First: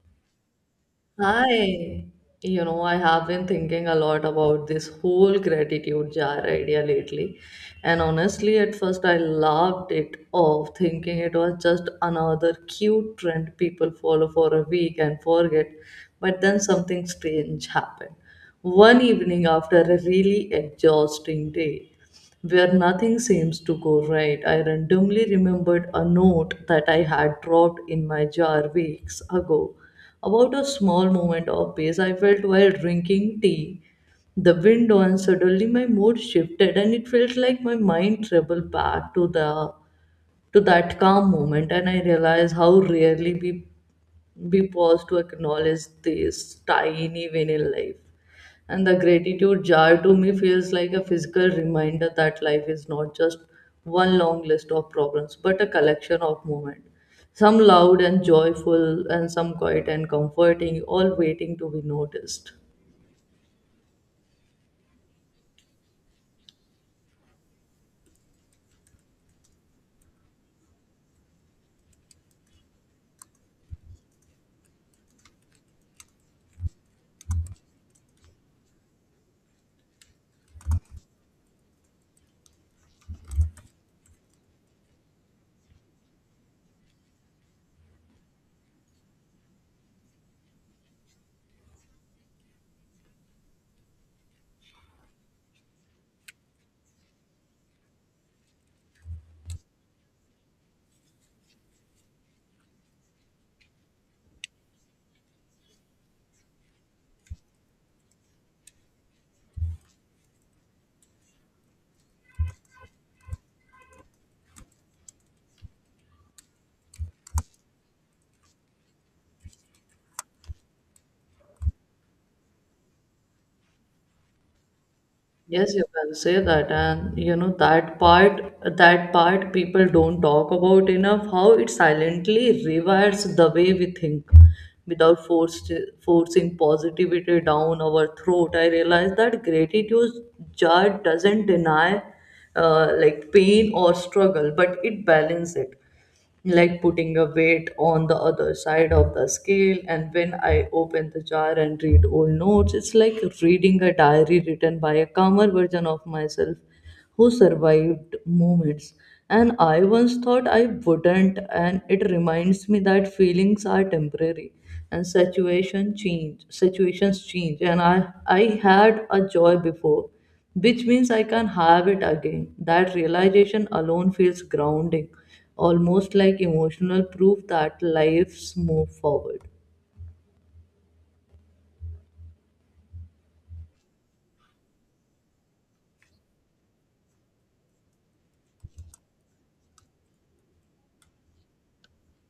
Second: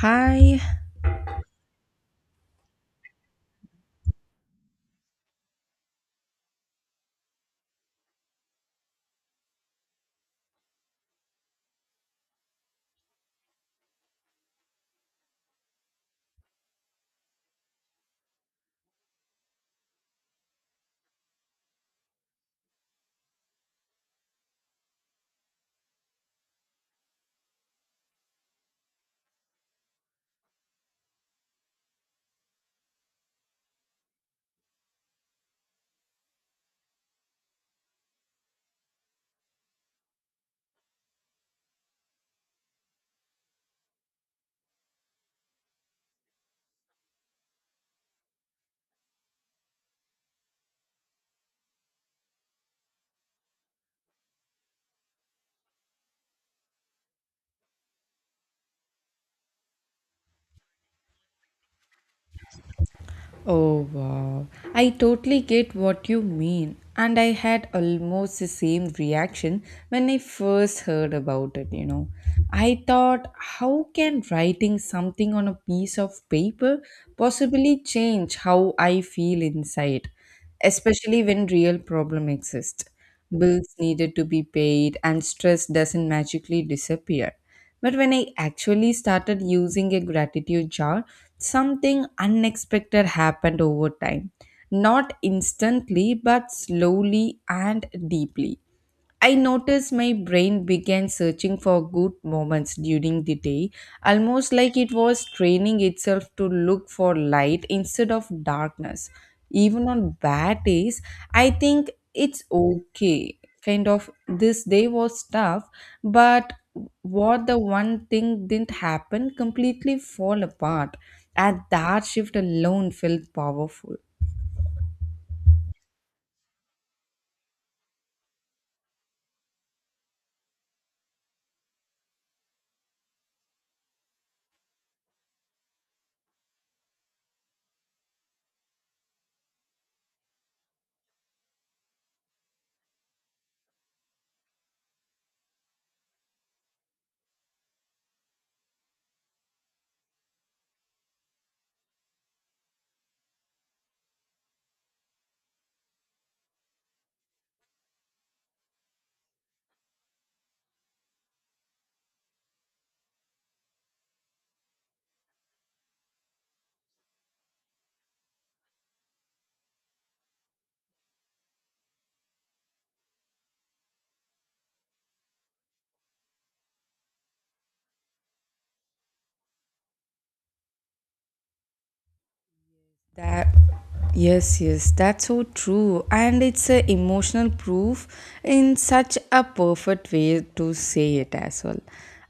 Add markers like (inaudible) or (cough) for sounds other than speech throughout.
Hi. Hi. You know, I have been thinking a lot about this whole gratitude jar idea lately. And honestly, at first I laughed it off, thinking it was just another cute trend people follow for a week and forget. But then something strange happened. One evening after a really exhausting day, where nothing seems to go right. I randomly remembered a note that I had dropped in my jar weeks ago about a small moment of peace I felt while drinking tea. The wind on suddenly my mood shifted and it felt like my mind traveled back to that calm moment, and I realized how rarely we pause to acknowledge this tiny win in life. And the gratitude jar to me feels like a physical reminder that life is not just one long list of problems, but a collection of moments. Some loud and joyful, and some quiet and comforting, all waiting to be noticed. Oh, wow. I totally get what you mean. And I had almost the same reaction when I first heard about it, you know. I thought, how can writing something on a piece of paper possibly change how I feel inside, especially when real problem exists? Bills needed to be paid and stress doesn't magically disappear. But when I actually started using a gratitude jar, something unexpected happened over time. Not instantly, but slowly and deeply. I noticed my brain began searching for good moments during the day, almost like it was training itself to look for light instead of darkness. Even on bad days, I think it's okay. Kind of this day was tough, but what the one thing didn't happen completely fall apart. At that shift alone felt powerful. Yes, you can say that, and you know that part. That part people don't talk about enough. How it silently rewires the way we think, without forcing positivity down our throat. I realize that gratitude jar doesn't deny, like pain or struggle, but it balances it like putting a weight on the other side of the scale. And when I open the jar and read old notes, it's like reading a diary written by a calmer version of myself who survived moments. And I once thought I wouldn't, and it reminds me that feelings are temporary and situations change, and I had a joy before, which means I can have it again. That realization alone feels grounding, almost like emotional proof that lives move forward. That Yes, yes, that's so true. And it's a emotional proof in such a perfect way to say it as well.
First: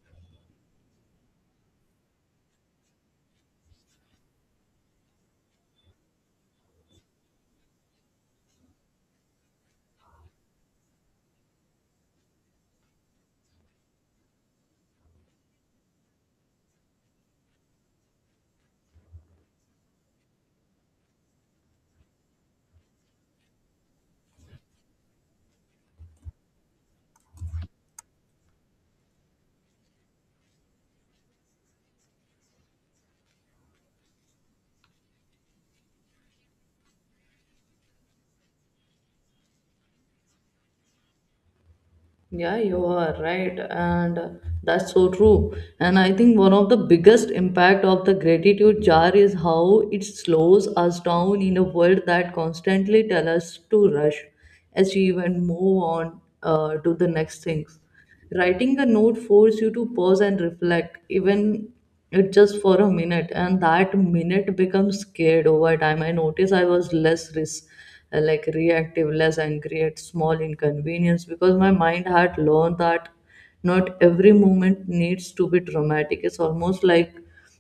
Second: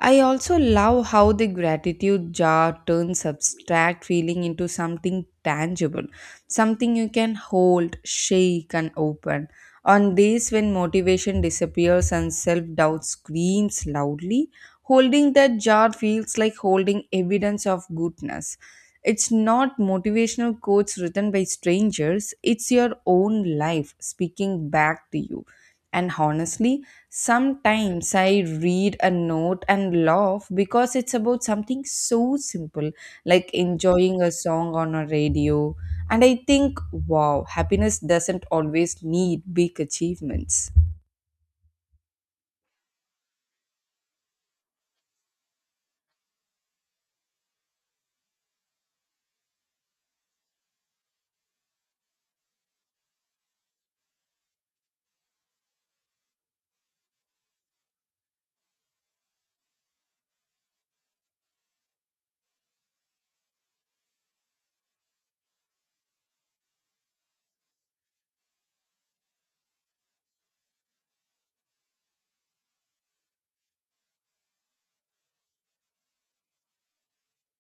I also love how the gratitude jar turns abstract feeling into something tangible, something you can hold, shake, and open. On days when motivation disappears and self doubt screams loudly, holding that jar feels like holding evidence of goodness. It's not motivational quotes written by strangers, it's your own life speaking back to you. And honestly, sometimes I read a note and laugh because it's about something so simple, like enjoying a song on a radio. And I think, wow, happiness doesn't always need big achievements. Yeah, you are right, and that's so true. And I think one of the biggest impact of the gratitude jar is how it slows us down in a world that constantly tell us to rush, achieve, and move on to the next things. Writing a note forces you to pause and reflect, even it just for a minute, and that minute becomes scared over time. I noticed I was like reactive, less angry at small inconvenience because my mind had learned that not every moment needs to be dramatic. It's almost like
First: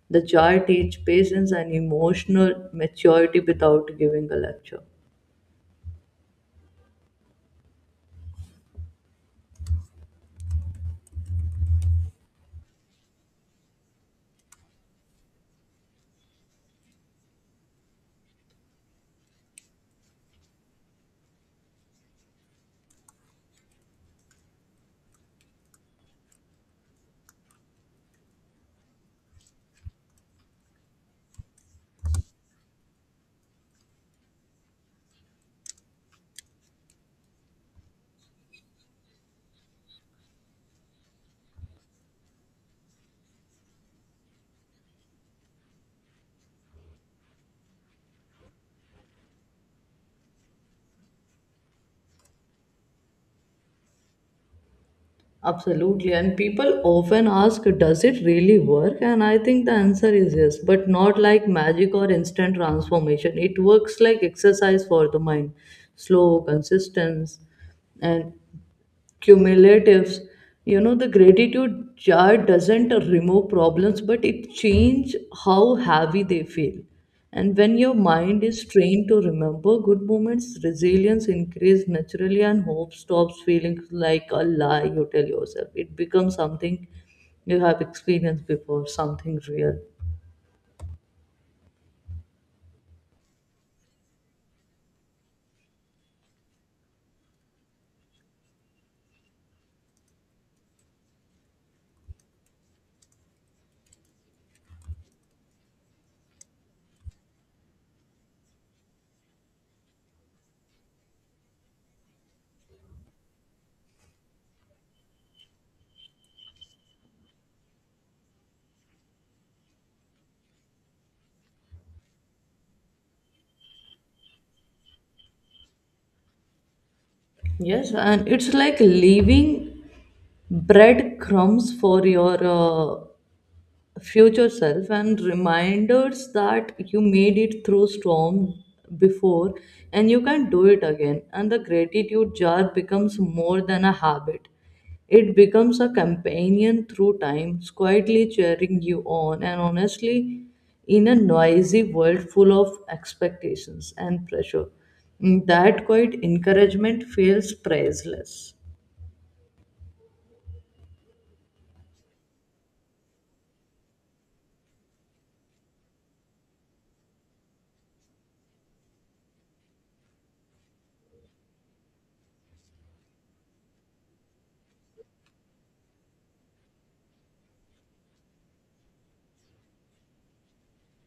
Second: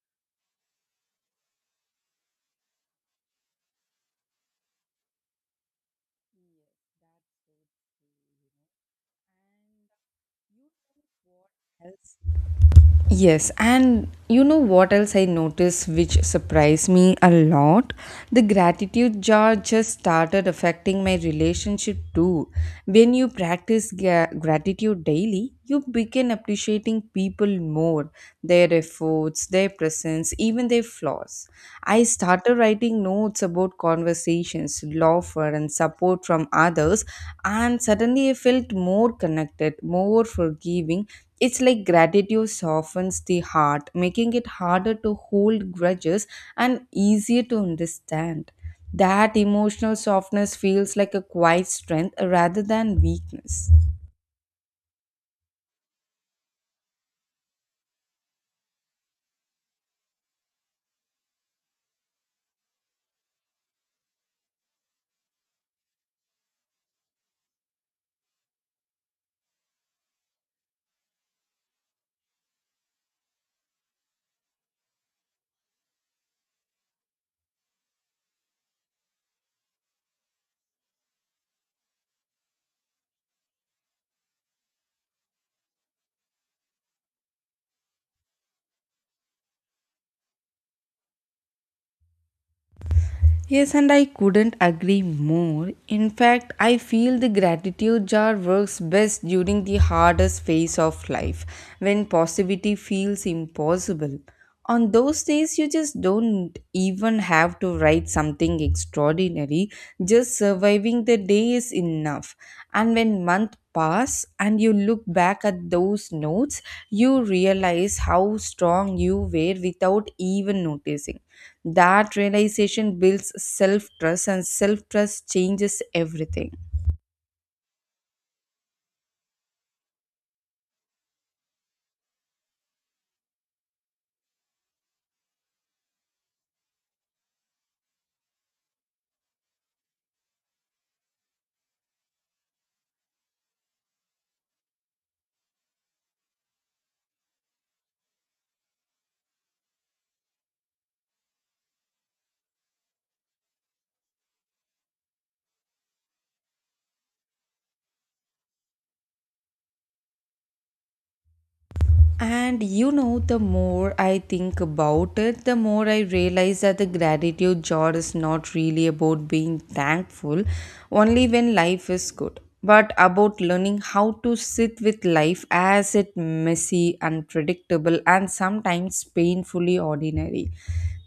the jar teach patience and emotional maturity without giving a lecture. Yes, and you know what else I noticed which surprised me a lot? The gratitude jar just started affecting my relationship too. When you practice gratitude daily, you begin appreciating people more, their efforts, their presence, even their flaws. I started writing notes about conversations, laughter, and support from others, and suddenly I felt more connected, more forgiving. It's like gratitude softens the heart, making it harder to hold grudges and easier to understand. That emotional softness feels like a quiet strength rather than weakness. Absolutely. And people often ask, does it really work? And I think the answer is yes, but not like magic or instant transformation. It works like exercise for the mind, slow, consistent, and cumulatives. You know, the gratitude jar doesn't remove problems, but it changes how heavy they feel. And when your mind is trained to remember good moments, resilience increases naturally and hope stops feeling like a lie you tell yourself. It becomes something you have experienced before, something real. Yes, and I couldn't agree more. In fact, I feel the gratitude jar works best during the hardest phase of life when positivity feels impossible. On those days, you just don't even have to write something extraordinary, just surviving the day is enough. And when months pass and you look back at those notes, you realize how strong you were without even noticing. That realization builds self trust, and self trust changes everything. Yes, and it's like leaving breadcrumbs for your future self and reminders that you made it through storm before, and you can do it again. And the gratitude jar becomes more than a habit, it becomes a companion through time, quietly cheering you on. And honestly, in a noisy world full of expectations and pressure, Mm, that quiet encouragement feels priceless. And you know, the more I think about it, the more I realize that the gratitude jar is not really about being thankful only when life is good, but about learning how to sit with life as it messy, unpredictable, and sometimes painfully ordinary.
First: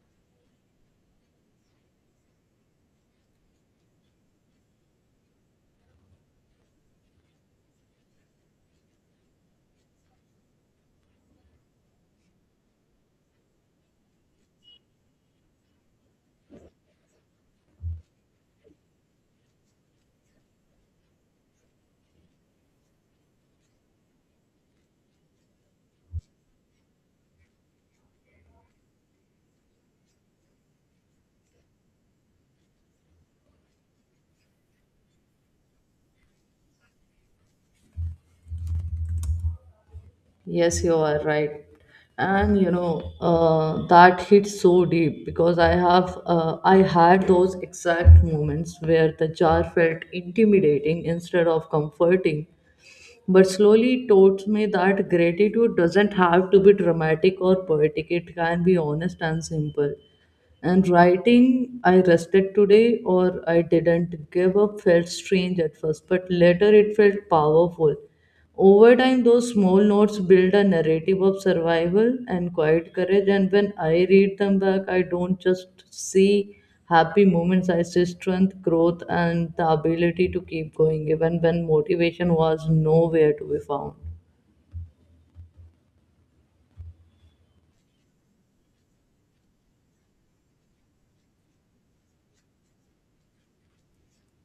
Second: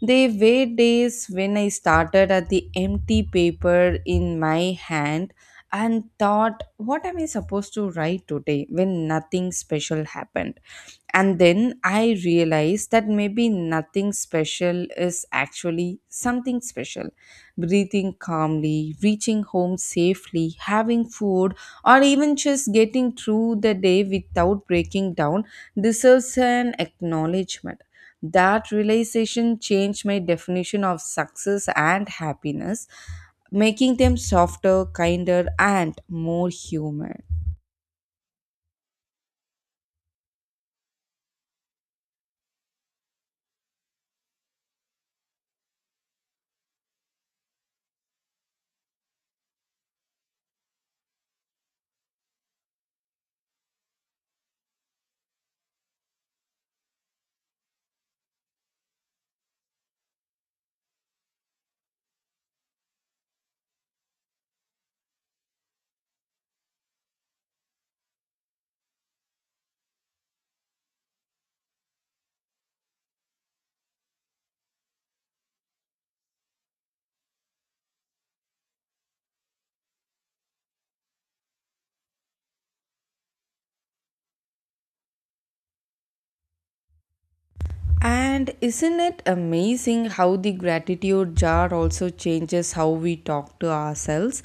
There were days when I started at the empty paper in my hand and thought, what am I supposed to write today when nothing special happened? And then I realized that maybe nothing special is actually something special. Breathing calmly, reaching home safely, having food, or even just getting through the day without breaking down deserves an acknowledgement. That realization changed my definition of success and happiness, making them softer, kinder, and more human. Yes, you are right. And you know, that hits so deep because I had those exact moments where the jar felt intimidating instead of comforting. But slowly it taught me that gratitude doesn't have to be dramatic or poetic, it can be honest and simple. And writing, I rested today or I didn't give up felt strange at first, but later it felt powerful. Over time, those small notes build a narrative of survival and quiet courage. And when I read them back, I don't just see happy moments, I see strength, growth, and the ability to keep going, even when motivation was nowhere to be found. And isn't it amazing how the gratitude jar also changes how we talk to ourselves?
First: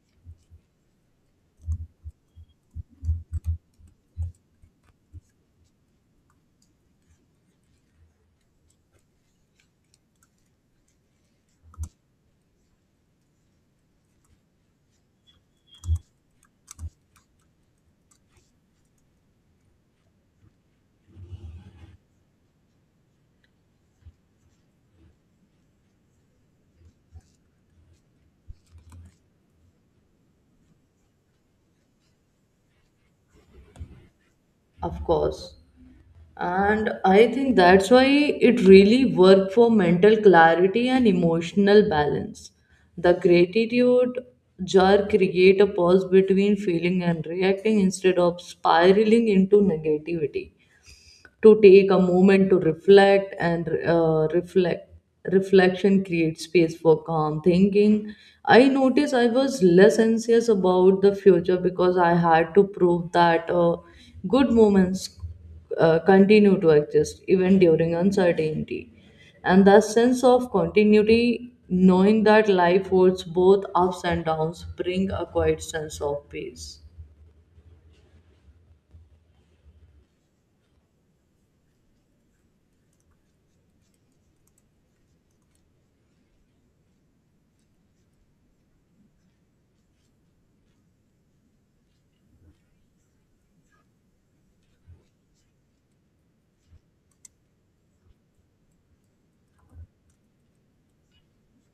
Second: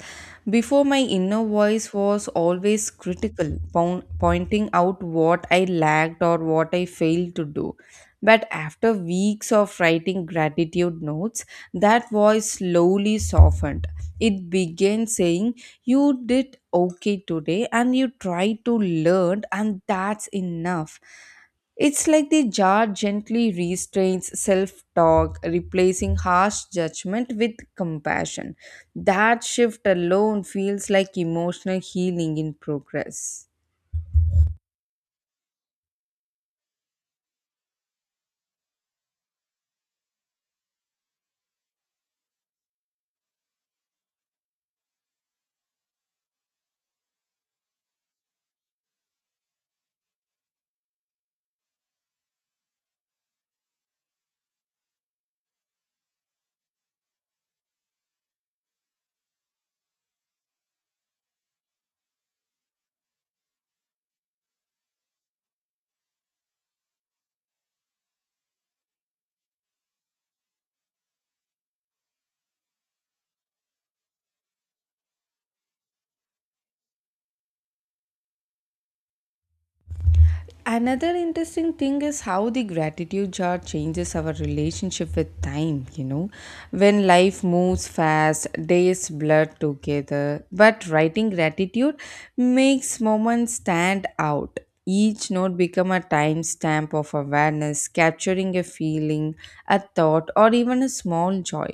Before, my inner voice was always critical, pointing out what I lacked or what I failed to do. But after weeks of writing gratitude notes, that voice slowly softened. It began saying, you did okay today, and you tried to learn, and that's enough. It's like the jar gently restrains self talk, replacing harsh judgment with compassion. That shift alone feels like emotional healing in progress. Of course. And I think that's why it really worked for mental clarity and emotional balance. The gratitude jar create a pause between feeling and reacting. Instead of spiraling into negativity, to take a moment to reflect and reflection creates space for calm thinking. I noticed I was less anxious about the future because I had to prove that good moments continue to exist even during uncertainty, and that sense of continuity, knowing that life holds both ups and downs, bring a quiet sense of peace. Another interesting thing is how the gratitude jar changes our relationship with time, you know. When life moves fast, days blur together, but writing gratitude makes moments stand out. Each note become a timestamp of awareness, capturing a feeling, a thought, or even a small joy.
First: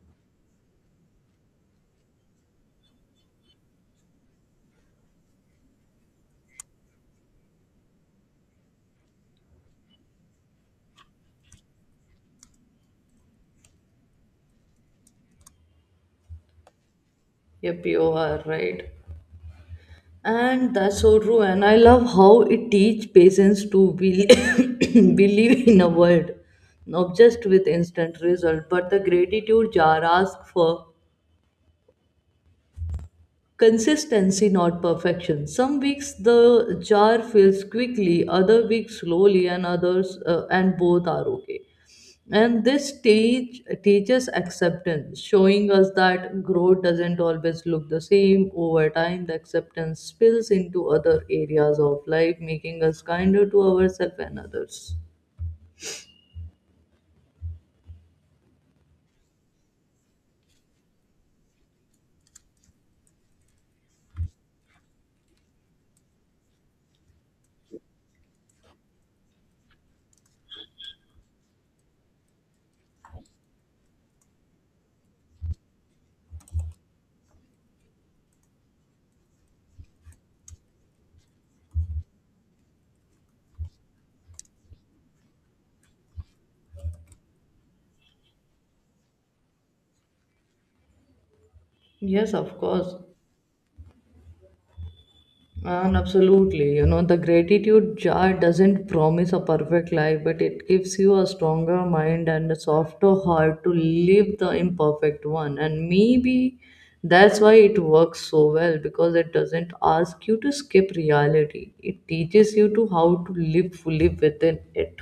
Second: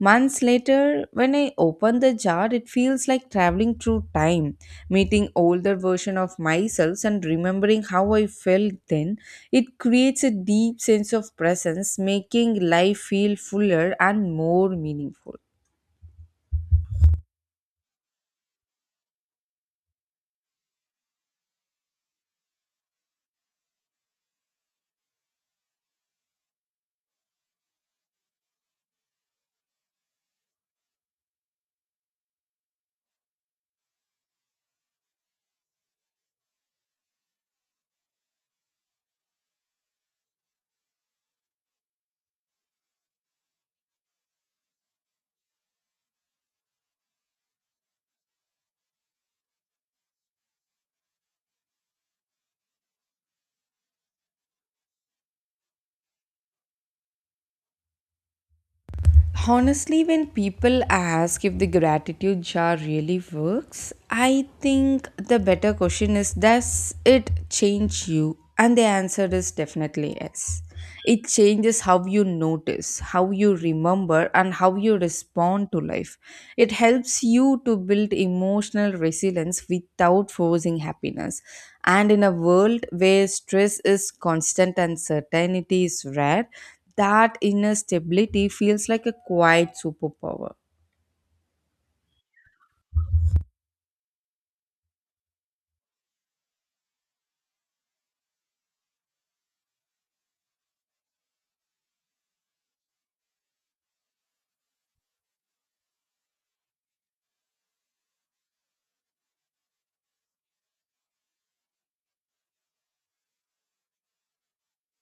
Months later, when I open the jar, it feels like traveling through time, meeting older version of myself and remembering how I felt then. It creates a deep sense of presence, making life feel fuller and more meaningful. Yep, you are right. And that's so true. And I love how it teaches patients to believe, (coughs) believe in a word, not just with instant result, but the gratitude jar asks for consistency, not perfection. Some weeks the jar fills quickly, other weeks slowly, and others, and both are okay. And this stage teaches acceptance, showing us that growth doesn't always look the same. Over time, the acceptance spills into other areas of life, making us kinder to ourselves and others. Honestly, when people ask if the gratitude jar really works, I think the better question is, does it change you? And the answer is definitely yes. It changes how you notice, how you remember, and how you respond to life. It helps you to build emotional resilience without forcing happiness. And in a world where stress is constant and certainty is rare, that inner stability feels like a quiet superpower. Yes, of course. And absolutely, you know, the gratitude jar doesn't promise a perfect life, but it gives you a stronger mind and a softer heart to live the imperfect one. And maybe that's why it works so well, because it doesn't ask you to skip reality, it teaches you to how to live fully within it.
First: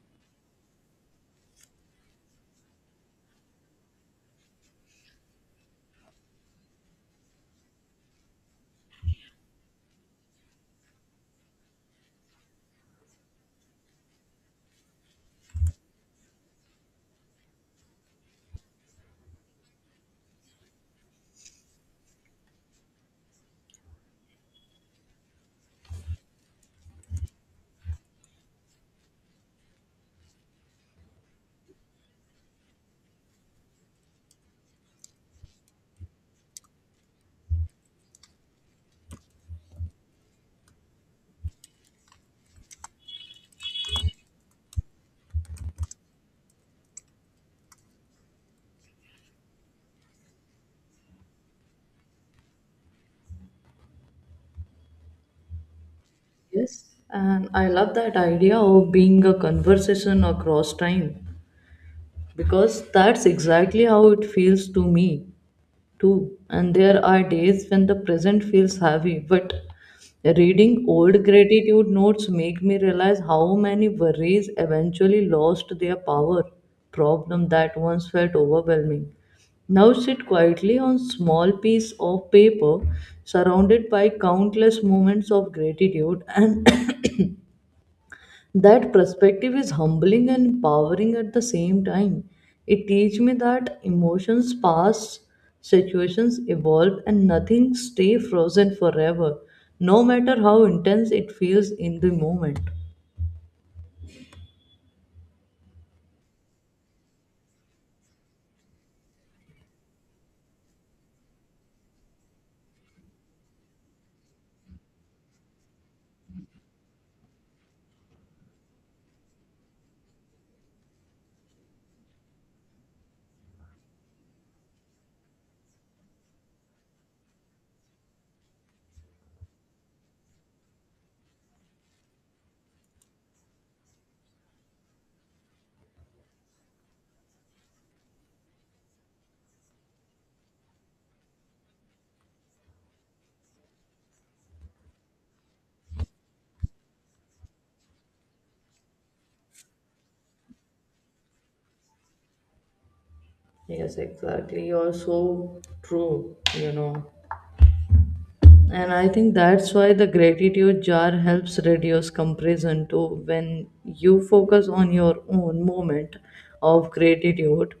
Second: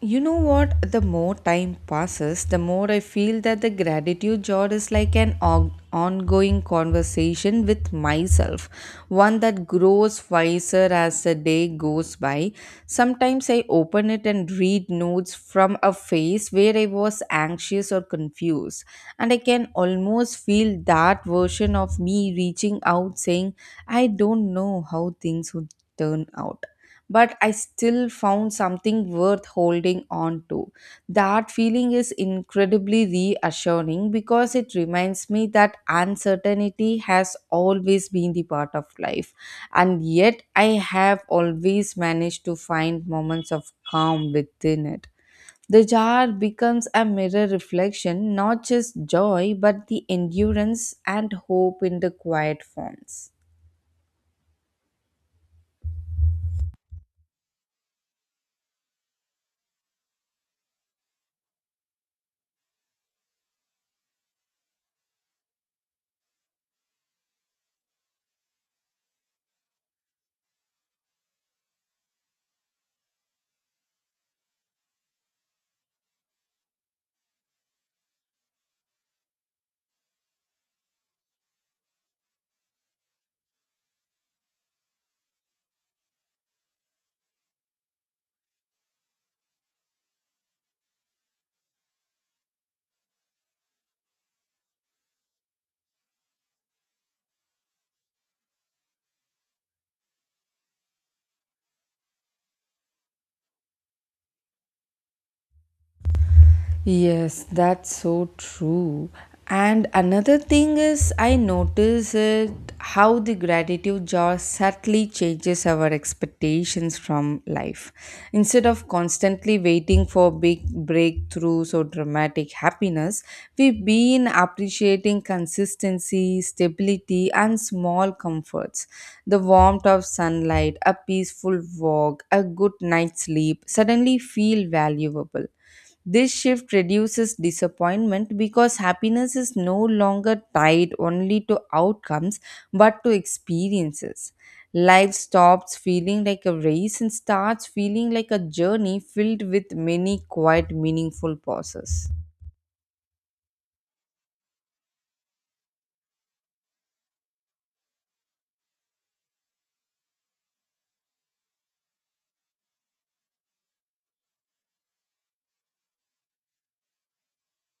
You know what? The more time passes, the more I feel that the gratitude jar is like an ongoing conversation with myself, one that grows wiser as the day goes by. Sometimes I open it and read notes from a phase where I was anxious or confused, and I can almost feel that version of me reaching out saying, I don't know how things would turn out, but I still found something worth holding on to. That feeling is incredibly reassuring because it reminds me that uncertainty has always been the part of life, and yet I have always managed to find moments of calm within it. The jar becomes a mirror reflection, not just joy, but the endurance and hope in the quiet forms. Yes. And I love that idea of being a conversation across time because that's exactly how it feels to me, too. And there are days when the present feels heavy, but reading old gratitude notes make me realize how many worries eventually lost their power. Problem that once felt overwhelming. Now sit quietly on small piece of paper surrounded by countless moments of gratitude, and (coughs) that perspective is humbling and empowering at the same time. It teaches me that emotions pass, situations evolve, and nothing stay frozen forever, no matter how intense it feels in the moment. Yes, that's so true. And another thing is, I notice it, how the gratitude jar subtly changes our expectations from life. Instead of constantly waiting for big breakthroughs or dramatic happiness, we've been appreciating consistency, stability, and small comforts. The warmth of sunlight, a peaceful walk, a good night's sleep suddenly feel valuable. This shift reduces disappointment because happiness is no longer tied only to outcomes but to experiences. Life stops feeling like a race and starts feeling like a journey filled with many quiet, meaningful pauses. Yes, exactly. You're so true, you know. And I think that's why the gratitude jar helps reduce comparison too. When you focus on your own moment of gratitude,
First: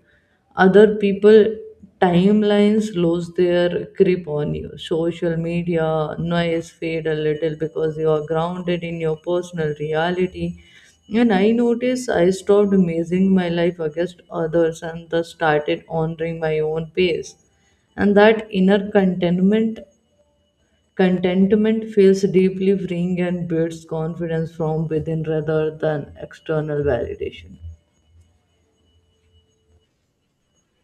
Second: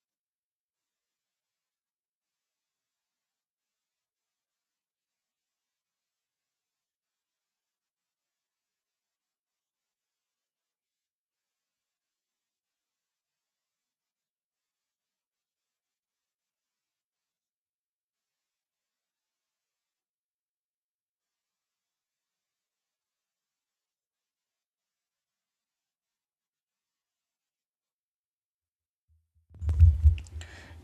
other people timelines lose their grip on you. Social media noise fade a little because you are grounded in your personal reality. And I noticed I stopped measuring my life against others and thus started honoring my own pace, and that inner contentment Contentment feels deeply freeing and builds confidence from within rather than external validation.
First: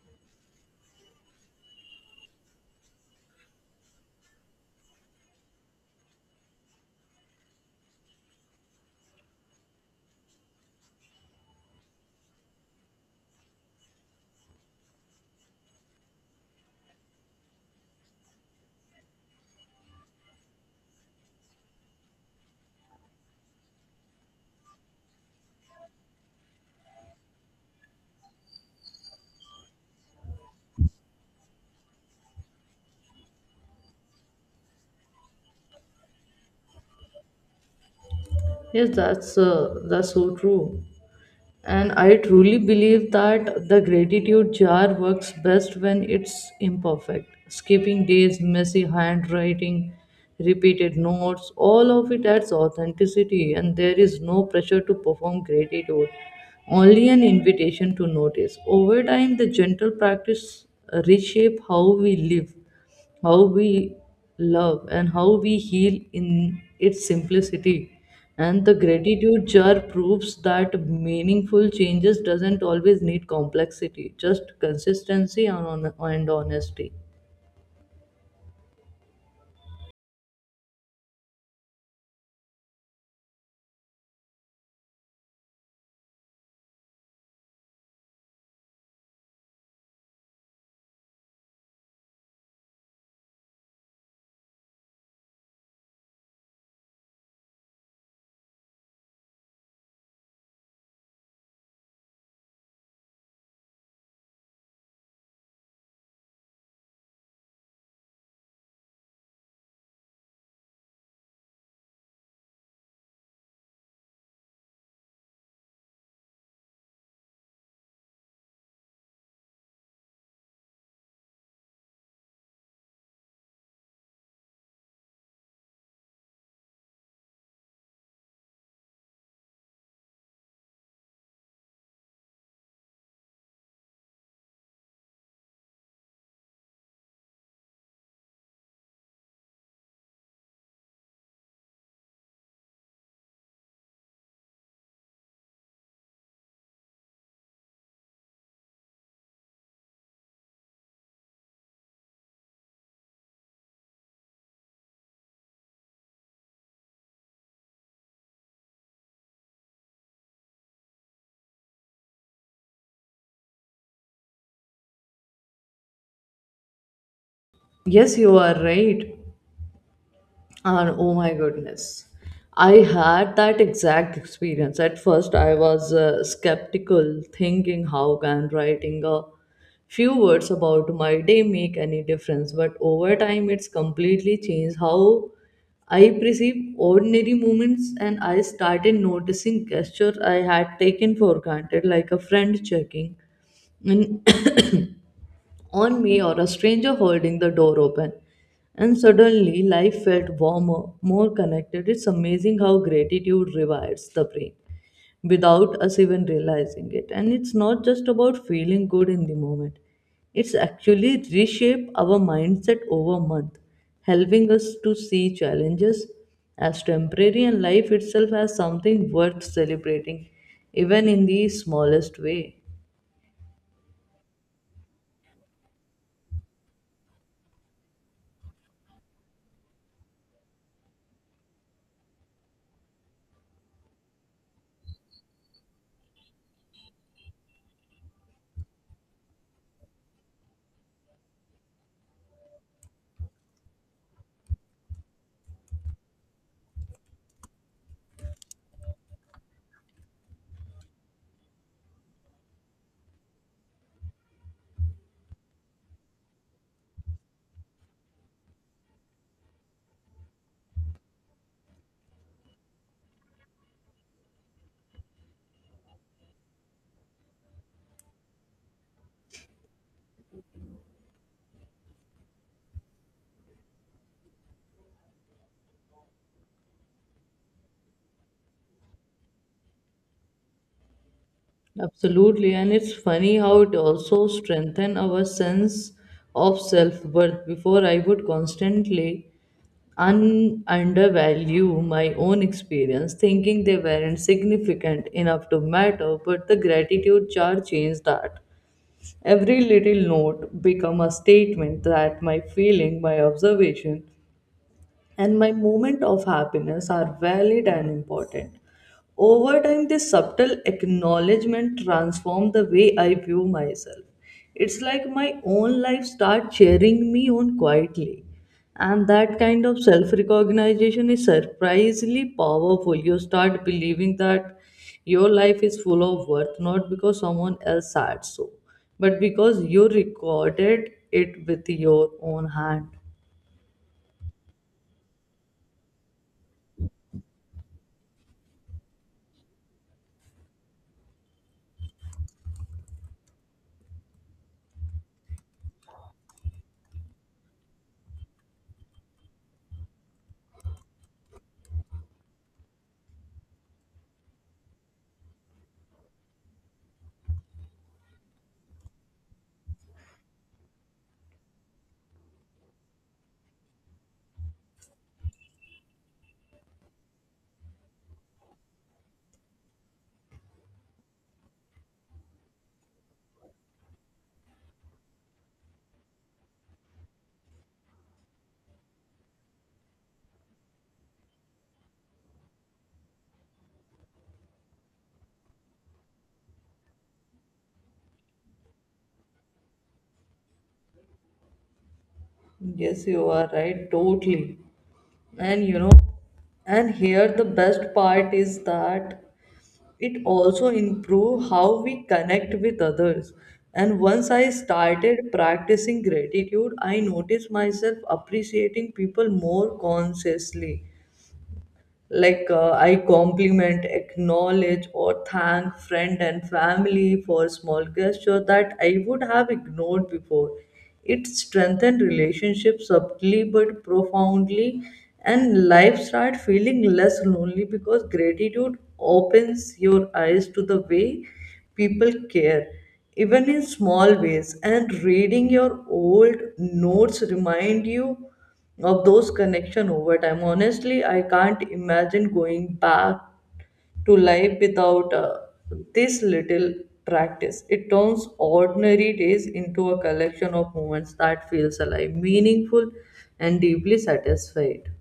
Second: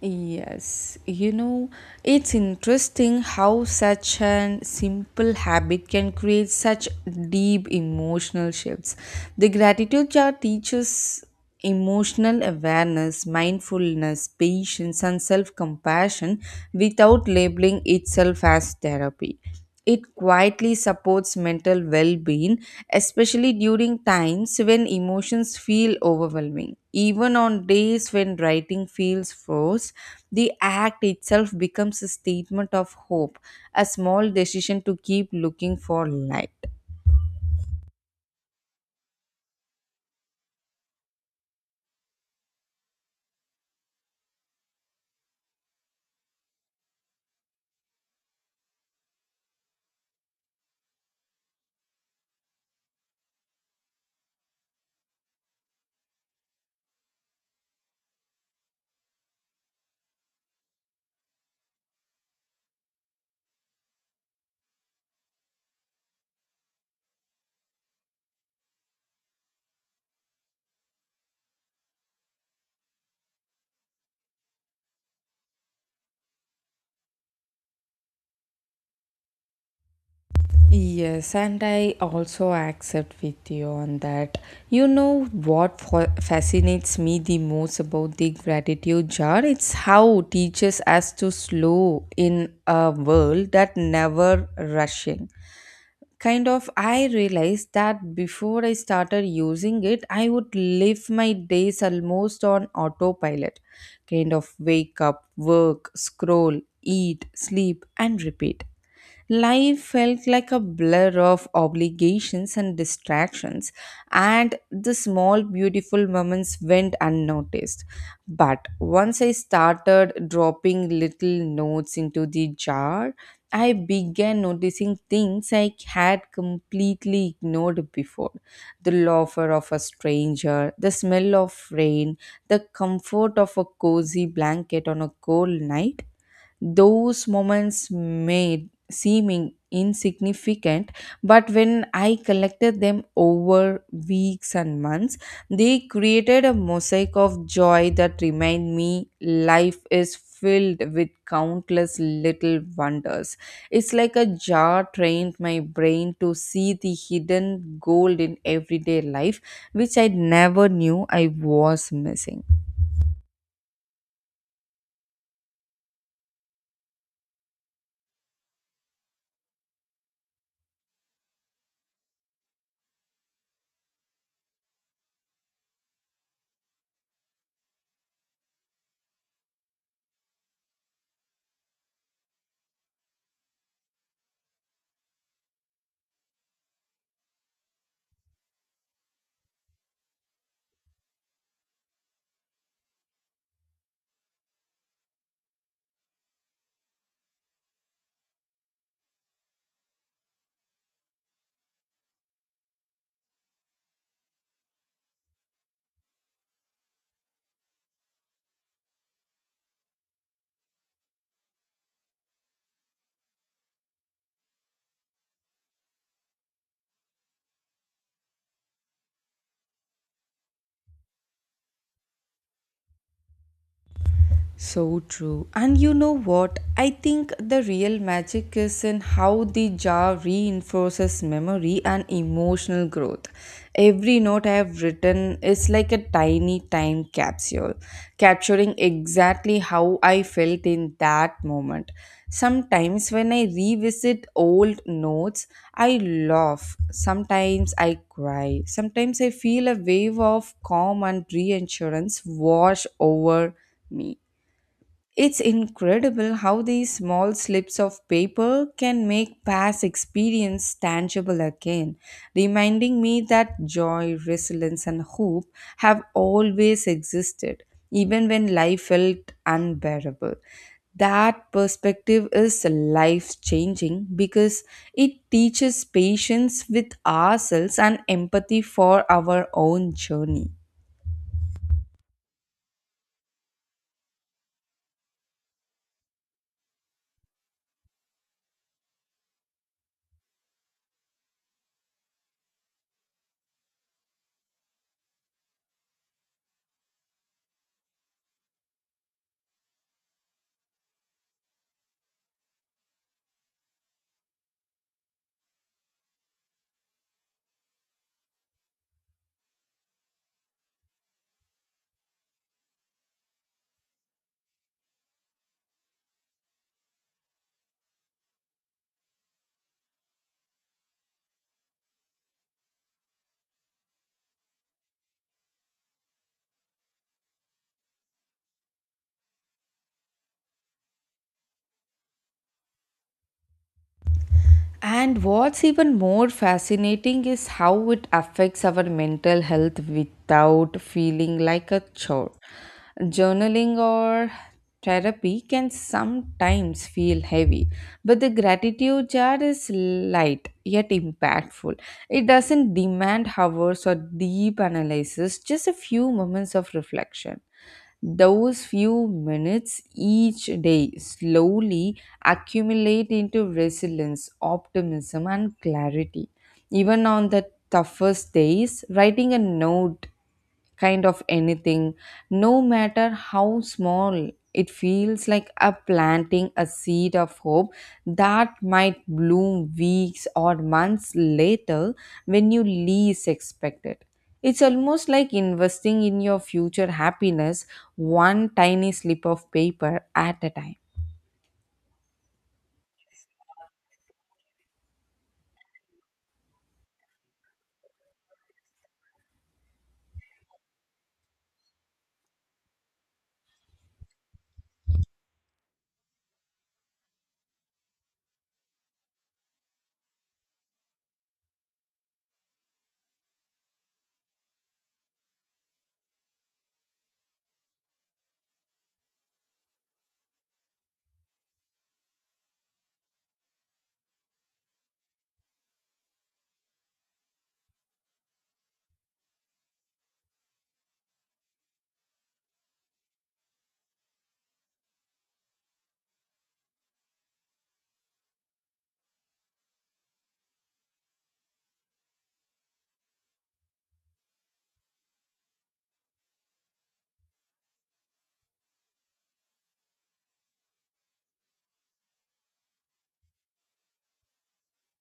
Yes, you know, it's interesting how such an simple habit can create such deep emotional shifts. The gratitude jar teaches emotional awareness, mindfulness, patience, and self compassion without labeling itself as therapy. It quietly supports mental well being, especially during times when emotions feel overwhelming. Even on days when writing feels forced, the act itself becomes a statement of hope, a small decision to keep looking for light. Yes, that's so true. And I truly believe that the gratitude jar works best when it's imperfect. Skipping days, messy handwriting, repeated notes, all of it adds authenticity, and there is no pressure to perform gratitude, only an invitation to notice. Over time, the gentle practice reshape how we live, how we love, and how we heal in its simplicity. And the gratitude jar proves that meaningful changes doesn't always need complexity, just consistency and, and honesty. Yes, and I also accept with you on that. You know what fascinates me the most about the gratitude jar? It's how teaches us to slow in a world that never rushing. Kind of, I realized that before I started using it, I would live my days almost on autopilot. Kind of wake up, work, scroll, eat, sleep, and repeat. Life felt like a blur of obligations and distractions, and the small beautiful moments went unnoticed. But once I started dropping little notes into the jar, I began noticing things I had completely ignored before, the laughter of a stranger, the smell of rain, the comfort of a cozy blanket on a cold night. Those moments made seeming insignificant, but when I collected them over weeks and months, they created a mosaic of joy that remind me life is filled with countless little wonders. It's like a jar trained my brain to see the hidden gold in everyday life, which I never knew I was missing. Yes, you are right. And oh my goodness, I had that exact experience. At first, I was skeptical, thinking how can writing a few words about my day make any difference. But over time, it's completely changed how I perceive ordinary moments, and I started noticing gestures I had taken for granted, like a friend checking in (coughs) on me or a stranger holding the door open. And suddenly, life felt warmer, more connected. It's amazing how gratitude rewires the brain without us even realizing it. And it's not just about feeling good in the moment, it's actually reshape our mindset over month, helping us to see challenges as temporary and life itself as something worth celebrating, even in the smallest way. So true. And you know what? I think the real magic is in how the jar reinforces memory and emotional growth. Every note I have written is like a tiny time capsule, capturing exactly how I felt in that moment. Sometimes when I revisit old notes, I laugh. Sometimes I cry. Sometimes I feel a wave of calm and reassurance wash over me. It's incredible how these small slips of paper can make past experience tangible again, reminding me that joy, resilience, and hope have always existed, even when life felt unbearable. That perspective is life changing because it teaches patience with ourselves and empathy for our own journey. Absolutely, and it's funny how it also strengthened our sense of self worth. Before, I would constantly undervalue my own experience, thinking they weren't significant enough to matter. But the gratitude jar changed that. Every little note become a statement that my feeling, my observation, and my moment of happiness are valid and important. Over time, this subtle acknowledgement transformed the way I view myself. It's like my own life starts cheering me on quietly. And that kind of self recognition is surprisingly powerful. You start believing that your life is full of worth, not because someone else said so, but because you recorded it with your own hand. And what's even more fascinating is how it affects our mental health without feeling like a chore. Journaling or therapy can sometimes feel heavy, but the gratitude jar is light yet impactful. It doesn't demand hours or deep analysis, just a few moments of reflection. Those few minutes each day slowly accumulate into resilience, optimism, and clarity. Even on the toughest days, writing a note, kind of anything, no matter how small, it feels like a planting a seed of hope that might bloom weeks or months later when you least expect it. It's almost like investing in your future happiness one tiny slip of paper at a time. Yes, you are right, totally. And you know, and here the best part is that it also improve how we connect with others. And once I started practicing gratitude, I noticed myself appreciating people more consciously, like I compliment, acknowledge, or thank friend and family for small gesture that I would have ignored before. It strengthened relationships subtly but profoundly, and life start feeling less lonely because gratitude opens your eyes to the way people care, even in small ways. And reading your old notes remind you of those connection over time. Honestly, I can't imagine going back to life without this little practice. It turns ordinary days into a collection of moments that feels alive, meaningful, and deeply satisfied.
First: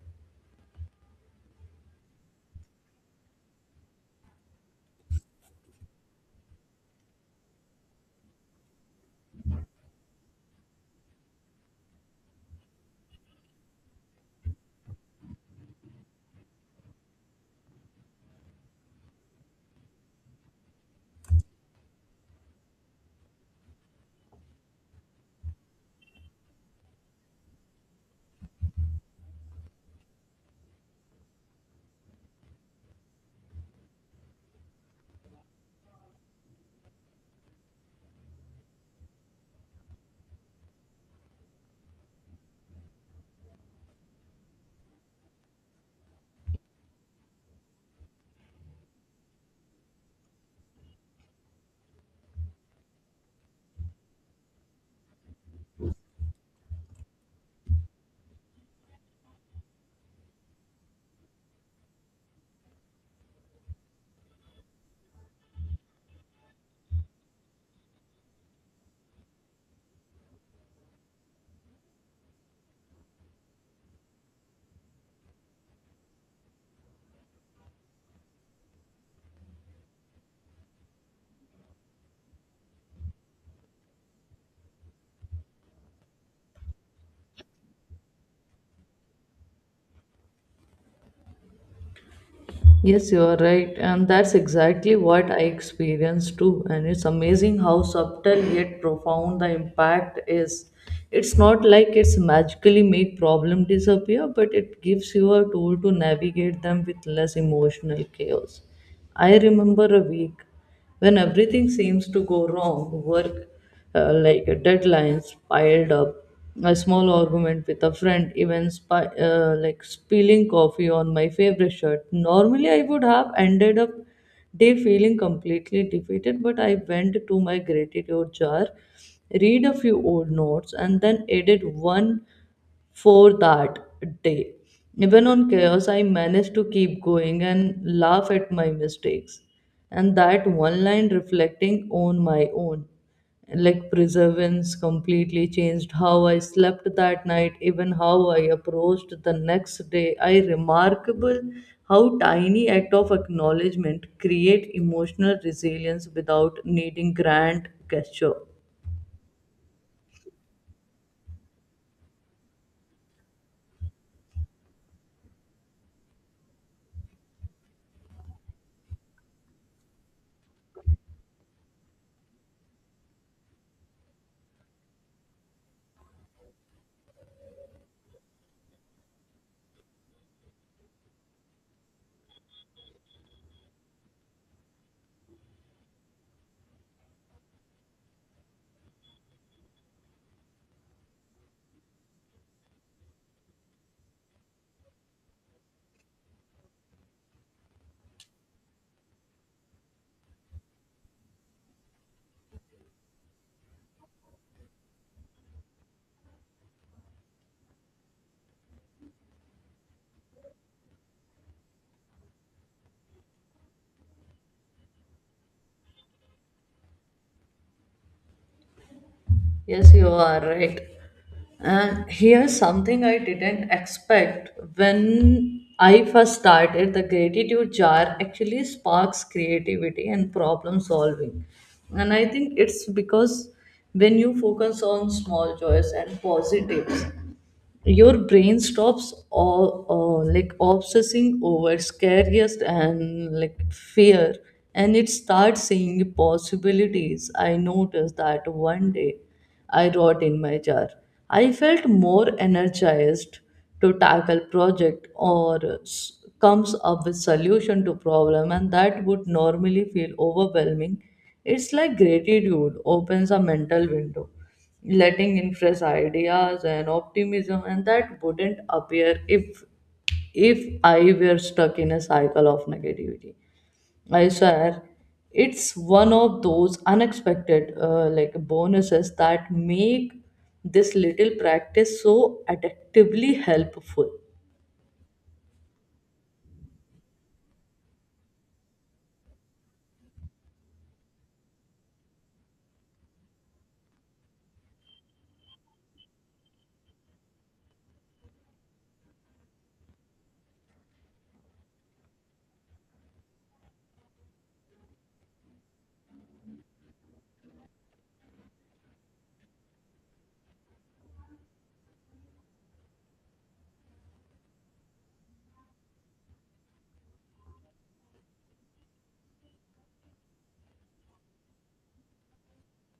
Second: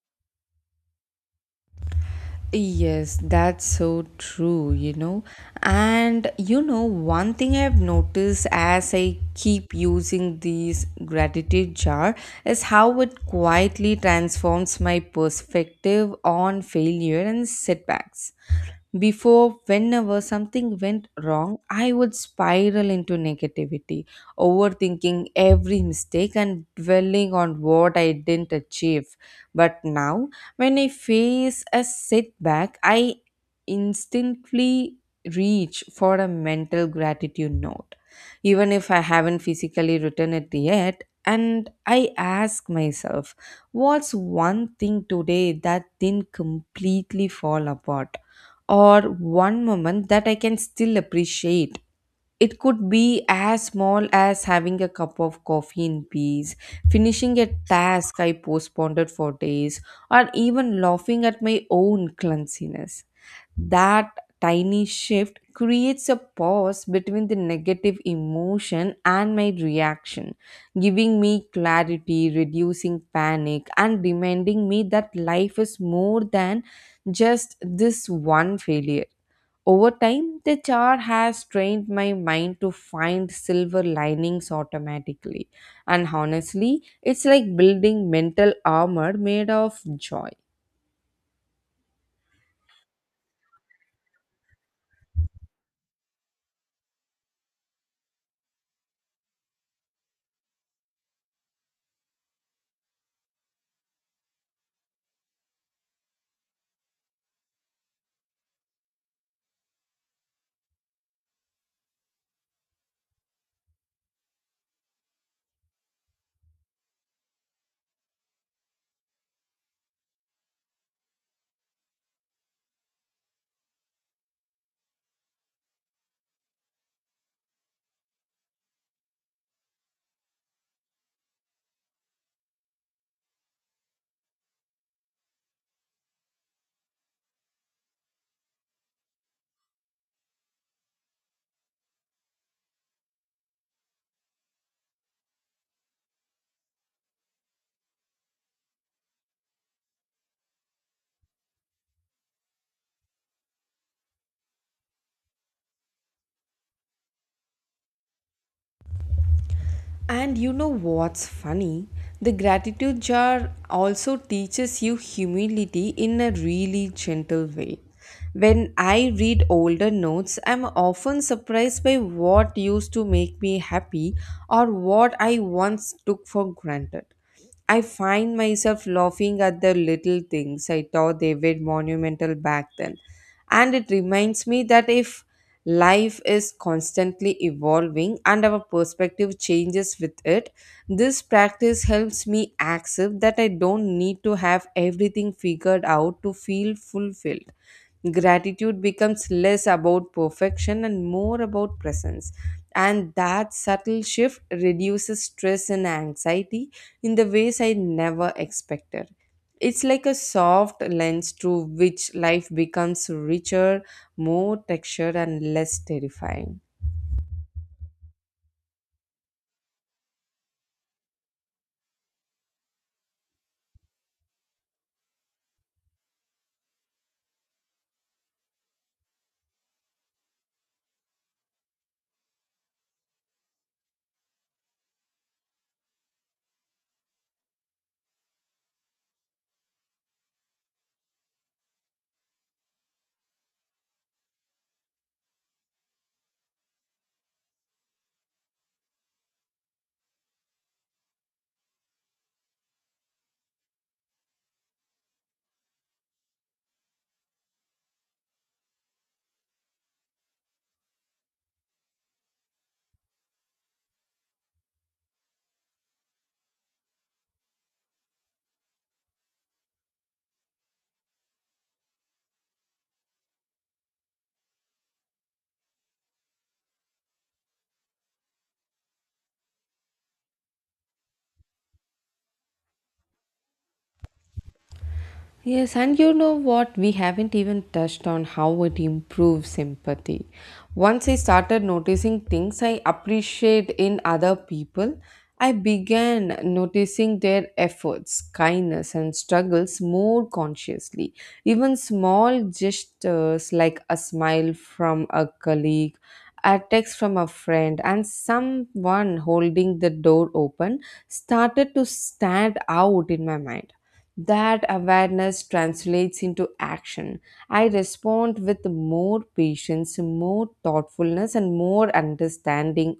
Yes, that's so true, you know. And you know, one thing I've noticed as I keep using this gratitude jar is how it quietly transforms my perspective on failure and setbacks. Before, whenever something went wrong, I would spiral into negativity, overthinking every mistake and dwelling on what I didn't achieve. But now, when I face a setback, I instantly reach for a mental gratitude note, even if I haven't physically written it yet. And I ask myself, what's one thing today that didn't completely fall apart? Or one moment that I can still appreciate? It could be as small as having a cup of coffee in peace, finishing a task I postponed for days, or even laughing at my own clumsiness. That tiny shift creates a pause between the negative emotion and my reaction, giving me clarity, reducing panic, and reminding me that life is more than just this one failure. Over time, the jar has trained my mind to find silver linings automatically. And honestly, it's like building mental armor made of joy. Yes, you are right, and that's exactly what I experienced too. And it's amazing how subtle yet profound the impact is. It's not like it's magically make problem disappear, but it gives you a tool to navigate them with less emotional chaos. I remember a week when everything seems to go wrong. Work, like, deadlines piled up, a small argument with a friend, even spy, like spilling coffee on my favorite shirt. Normally, I would have ended up day feeling completely defeated, but I went to my gratitude jar, read a few old notes, and then added one for that day. Even on chaos, I managed to keep going and laugh at my mistakes. And that one line reflecting on my own, like, perseverance, completely changed how I slept that night, even how I approached the next day. I remarkable how tiny act of acknowledgement create emotional resilience without needing grand gesture. And you know what's funny? The gratitude jar also teaches you humility in a really gentle way. When I read older notes, I'm often surprised by what used to make me happy or what I once took for granted. I find myself laughing at the little things I thought they were monumental back then. And it reminds me that if life is constantly evolving and our perspective changes with it, this practice helps me accept that I don't need to have everything figured out to feel fulfilled. Gratitude becomes less about perfection and more about presence. And that subtle shift reduces stress and anxiety in the ways I never expected. It's like a soft lens through which life becomes richer, more textured, and less terrifying. Yes, you are right. And here's something I didn't expect. When I first started, the gratitude jar actually sparks creativity and problem solving. And I think it's because when you focus on small joys and positives, your brain stops all like obsessing over scariest and like fear, and it starts seeing possibilities. I noticed that one day I wrote in my jar, I felt more energized to tackle project or comes up with solution to problem and that would normally feel overwhelming. It's like gratitude opens a mental window, letting in fresh ideas and optimism, and that wouldn't appear if I were stuck in a cycle of negativity. I swear, it's one of those unexpected like bonuses that make this little practice so addictively helpful. Yes, and you know what? We haven't even touched on how it improves empathy. Once I started noticing things I appreciate in other people, I began noticing their efforts, kindness, and struggles more consciously. Even small gestures like a smile from a colleague, a text from a friend, and someone holding the door open started to stand out in my mind. That awareness translates into action. I respond with more patience, more thoughtfulness, and more understanding.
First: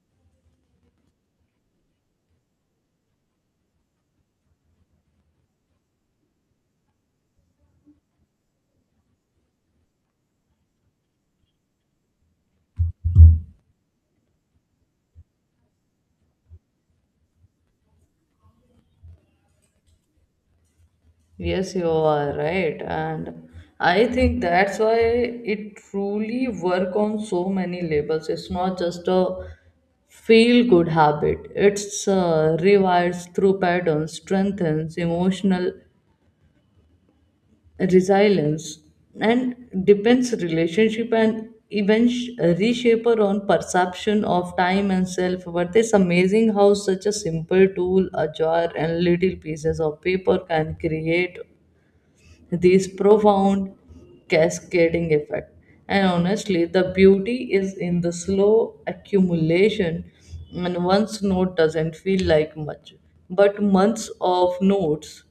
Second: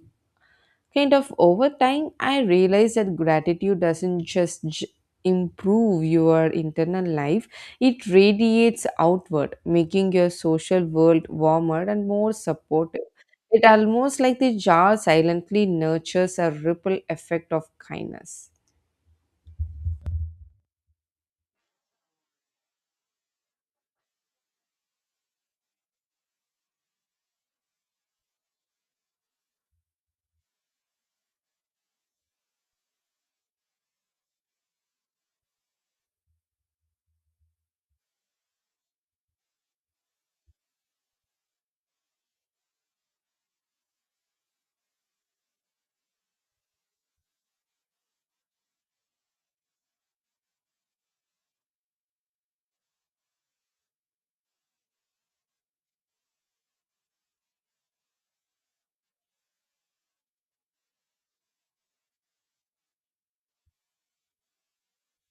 Kind of over time, I realize that gratitude doesn't improve your internal life, it radiates outward, making your social world warmer and more supportive. It almost like the jar silently nurtures a ripple effect of kindness. Yes, you are right. And I think that's why it truly work on so many levels. It's not just a feel good habit. It's rewires through patterns, strengthens emotional resilience, and depends relationship, and even reshaper on perception of time and self. But it's amazing how such a simple tool, a jar and little pieces of paper, can create this profound cascading effect. And honestly, the beauty is in the slow accumulation, and one's note doesn't feel like much, but months of notes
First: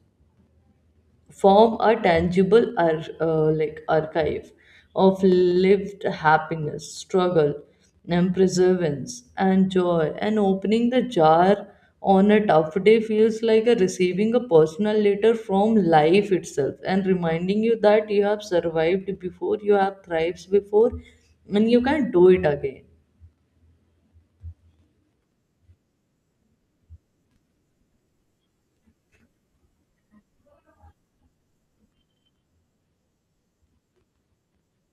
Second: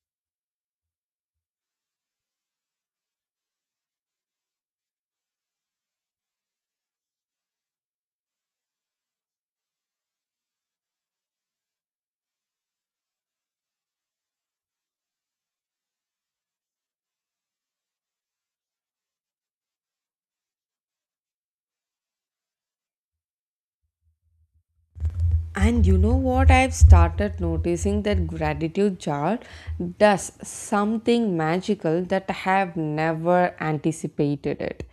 form a tangible like archive of lived happiness, struggle, and perseverance, and joy. And opening the jar on a tough day feels like a receiving a personal letter from life itself and reminding you that you have survived before, you have thrived before, and you can do it again. And you know what? I've started noticing that gratitude jar does something magical that I have never anticipated it.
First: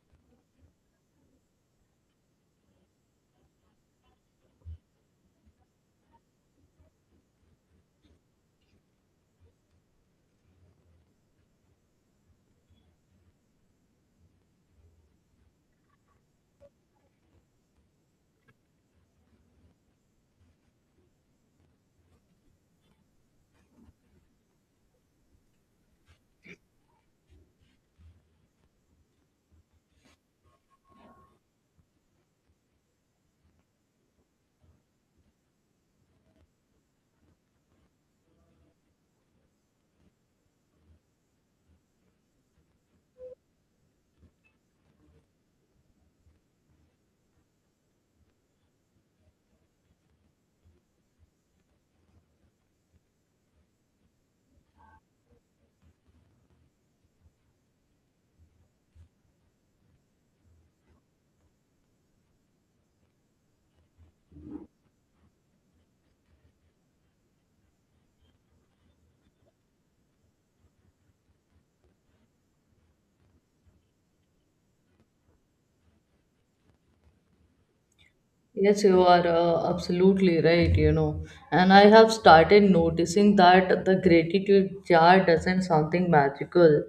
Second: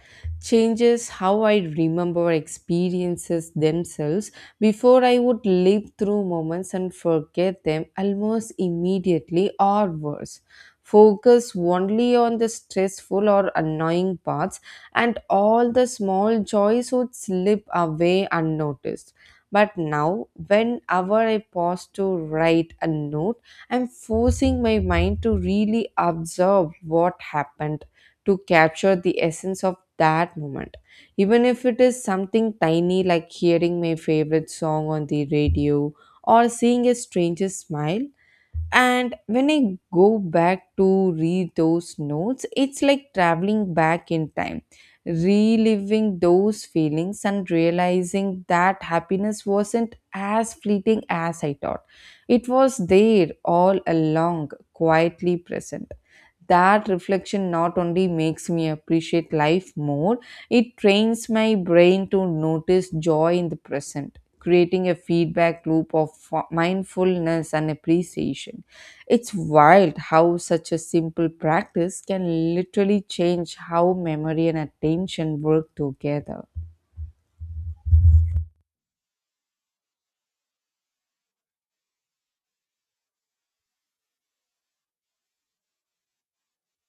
Changes how I remember experiences themselves before I would live through moments and forget them almost immediately or worse. Focus only on the stressful or annoying parts, and all the small joys would slip away unnoticed. But now, whenever I pause to write a note, I'm forcing my mind to really observe what happened to capture the essence of that moment. Even if it is something tiny like hearing my favorite song on the radio or seeing a stranger's smile, and when I go back to read those notes, it's like traveling back in time, reliving those feelings and realizing that happiness wasn't as fleeting as I thought. It was there all along, quietly present. That reflection not only makes me appreciate life more, it trains my brain to notice joy in the present, creating a feedback loop of mindfulness and appreciation. It's wild how such a simple practice can literally change how memory and attention work together. Yes, you are absolutely right, you know. And I have started noticing that the gratitude jar doesn't something magical,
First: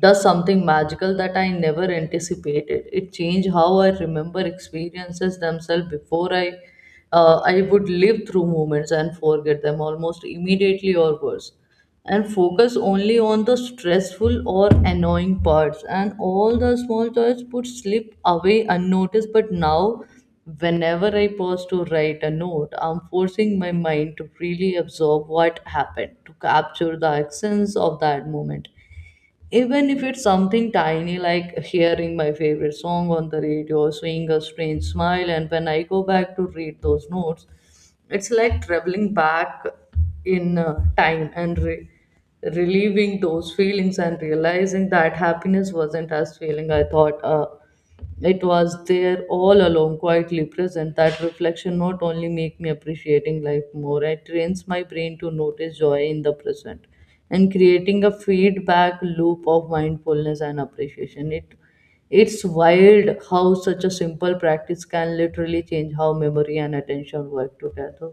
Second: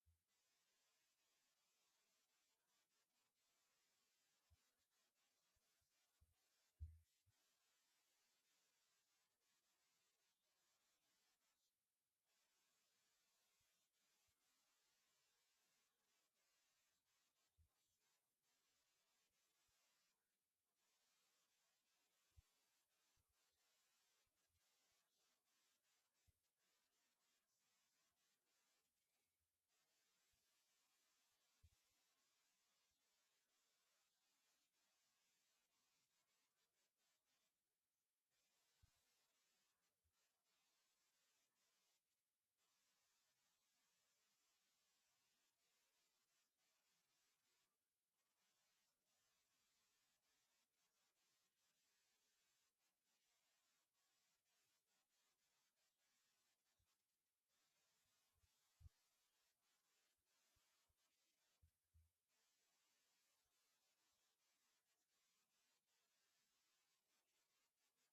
does something magical that I never anticipated. It changed how I remember experiences themselves before. I would live through moments and forget them almost immediately or worse, and focus only on the stressful or annoying parts, and all the small joys would slip away unnoticed. But now, whenever I pause to write a note, I'm forcing my mind to really absorb what happened, to capture the essence of that moment, even if it's something tiny like hearing my favorite song on the radio, seeing a strange smile. And when I go back to read those notes, it's like traveling back in time and relieving those feelings and realizing that happiness wasn't as feeling I thought. It was there all along, quietly present. That reflection not only make me appreciating life more, it trains my brain to notice joy in the present, and creating a feedback loop of mindfulness and appreciation. It's wild how such a simple practice can literally change how memory and attention work together.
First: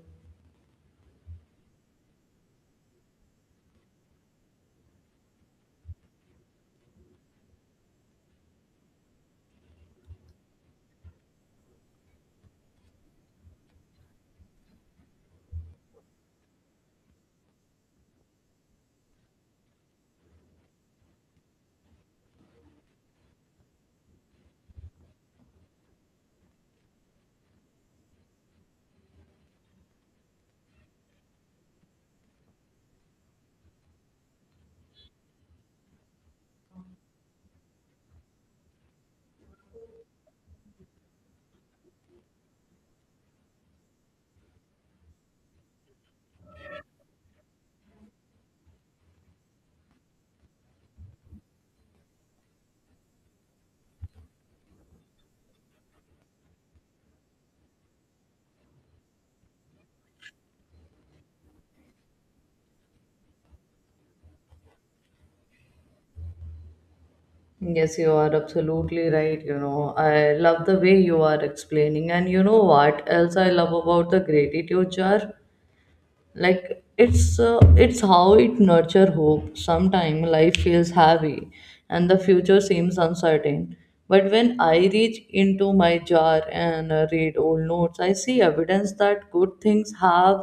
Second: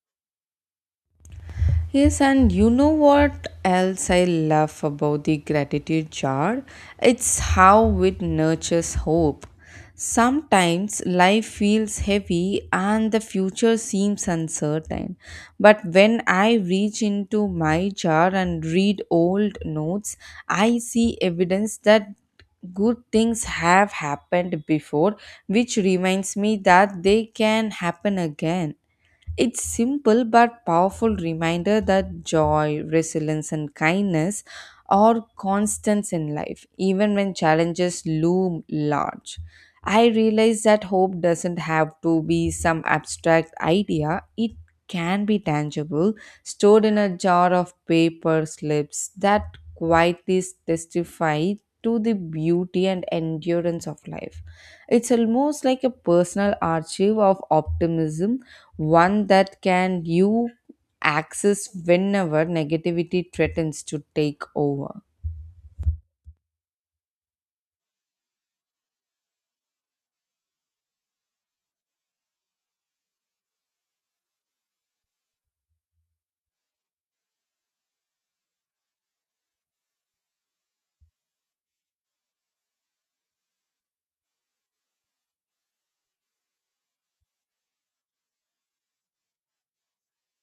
Yes, and you know what else I love about the gratitude jar? It's how it nurtures hope. Sometimes life feels heavy and the future seems uncertain. But when I reach into my jar and read old notes, I see evidence that good things have happened before, which reminds me that they can happen again. It's simple but powerful reminder that joy, resilience and kindness are constants in life even when challenges loom large. I realize that hope doesn't have to be some abstract idea. It can be tangible, stored in a jar of paper slips that quietly testify to the beauty and endurance of life. It's almost like a personal archive of optimism, one that can you access whenever negativity threatens to take over. Yes, you are absolutely right. You know, I love the way you are explaining. And you know what else I love about the gratitude jar? Like, it's how it nurture hope. Sometimes life feels heavy and the future seems uncertain, but when I reach into my jar and read old notes, I see evidence that good things have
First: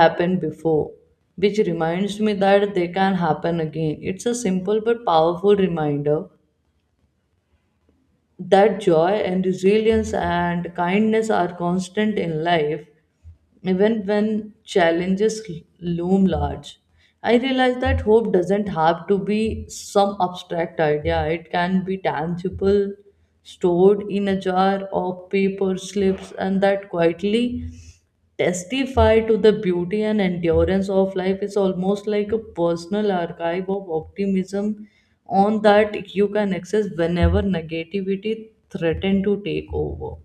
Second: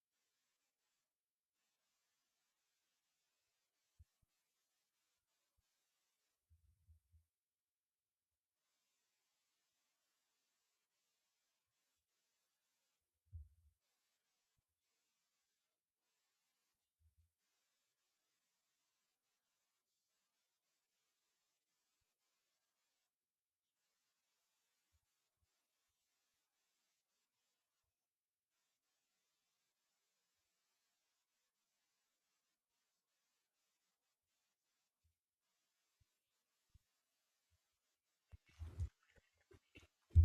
happened before, which reminds me that they can happen again. It's a simple but powerful reminder that joy and resilience and kindness are constant in life, even when challenges loom large. I realize that hope doesn't have to be some abstract idea. It can be tangible, stored in a jar of paper slips, and that quietly testify to the beauty and endurance of life. Is almost like a personal archive of optimism on that you can access whenever negativity threatens to take over.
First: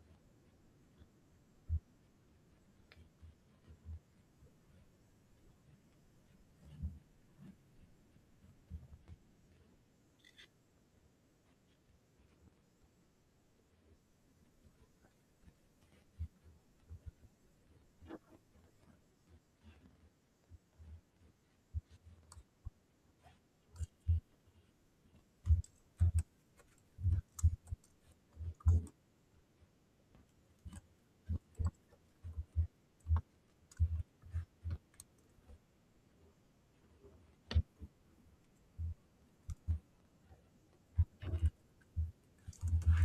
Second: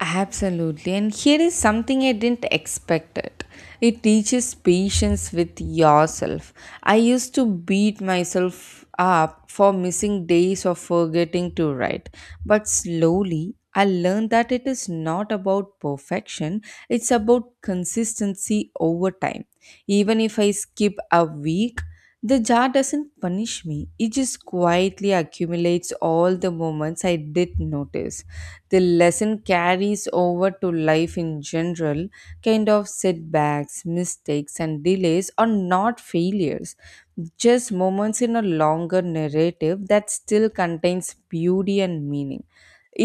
Absolutely. And here is something I didn't expect it. It teaches patience with yourself. I used to beat myself up for missing days or forgetting to write. But slowly, I learned that it is not about perfection, it's about consistency over time. Even if I skip a week, the jar doesn't punish me. It just quietly accumulates all the moments I did notice. The lesson carries over to life in general. Kind of setbacks, mistakes and delays are not failures, just moments in a longer narrative that still contains beauty and meaning.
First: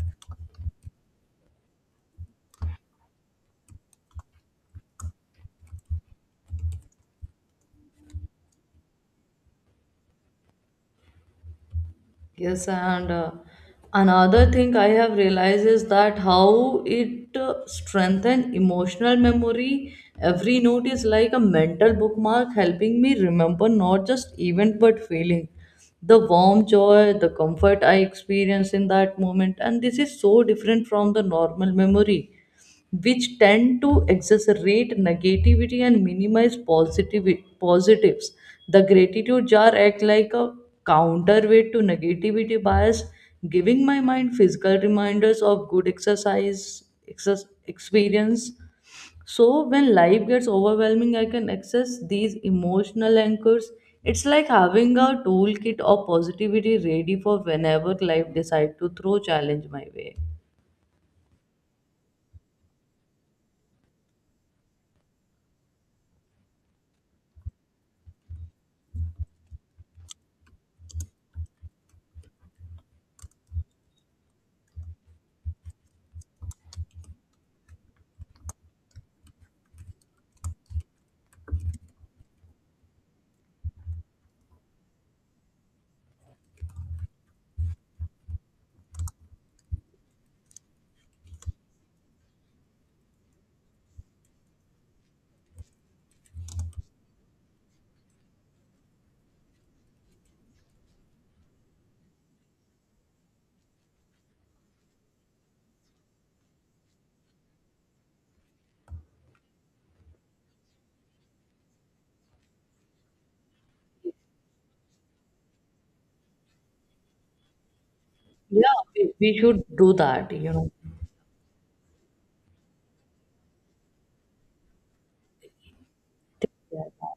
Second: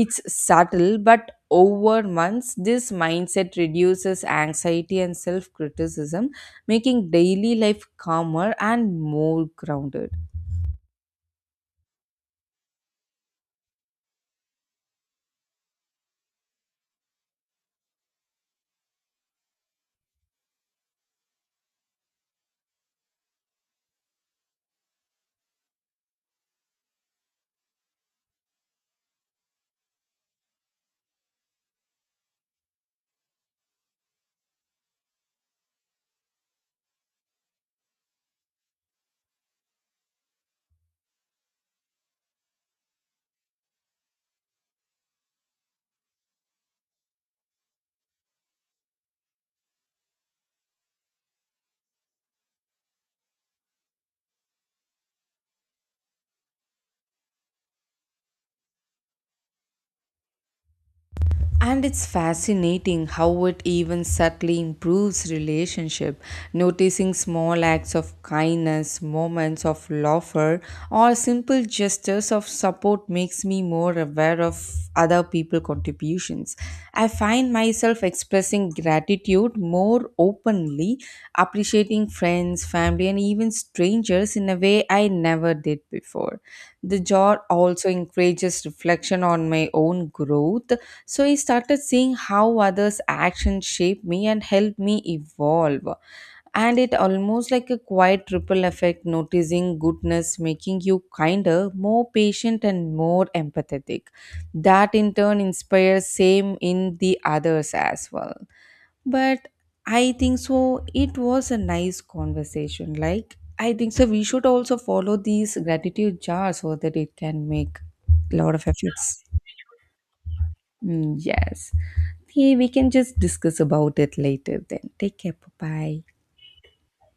It's subtle, but over months this mindset reduces anxiety and self-criticism, making daily life calmer and more grounded. Yes, and another thing I have realized is that how it strengthen emotional memory. Every note is like a mental bookmark, helping me remember not just event but feeling. The warm joy, the comfort I experienced in that moment, and this is so different from the normal memory, which tend to exacerbate negativity and minimize positive positives. The gratitude jar acts like a counterweight to negativity bias, giving my mind physical reminders of good exercise experience. So when life gets overwhelming, I can access these emotional anchors. It's like having a toolkit of positivity ready for whenever life decides to throw challenge my way. And it's fascinating how it even subtly improves relationship, noticing small acts of kindness, moments of laughter or simple gestures of support makes me more aware of other people contributions. I find myself expressing gratitude more openly, appreciating friends, family and even strangers in a way I never did before. The jar also encourages reflection on my own growth, so I started seeing how others' actions shape me and help me evolve. And it almost like a quiet ripple effect, noticing goodness, making you kinder, more patient, and more empathetic. That in turn inspires same in the others as well. But I think so. It was a nice conversation. Like I think so. We should also follow these gratitude jars so that it can make a lot of Yeah, we efforts. we should do that, you know. Mm, yes. Okay. We can just discuss about it later then. Take care. Bye bye. That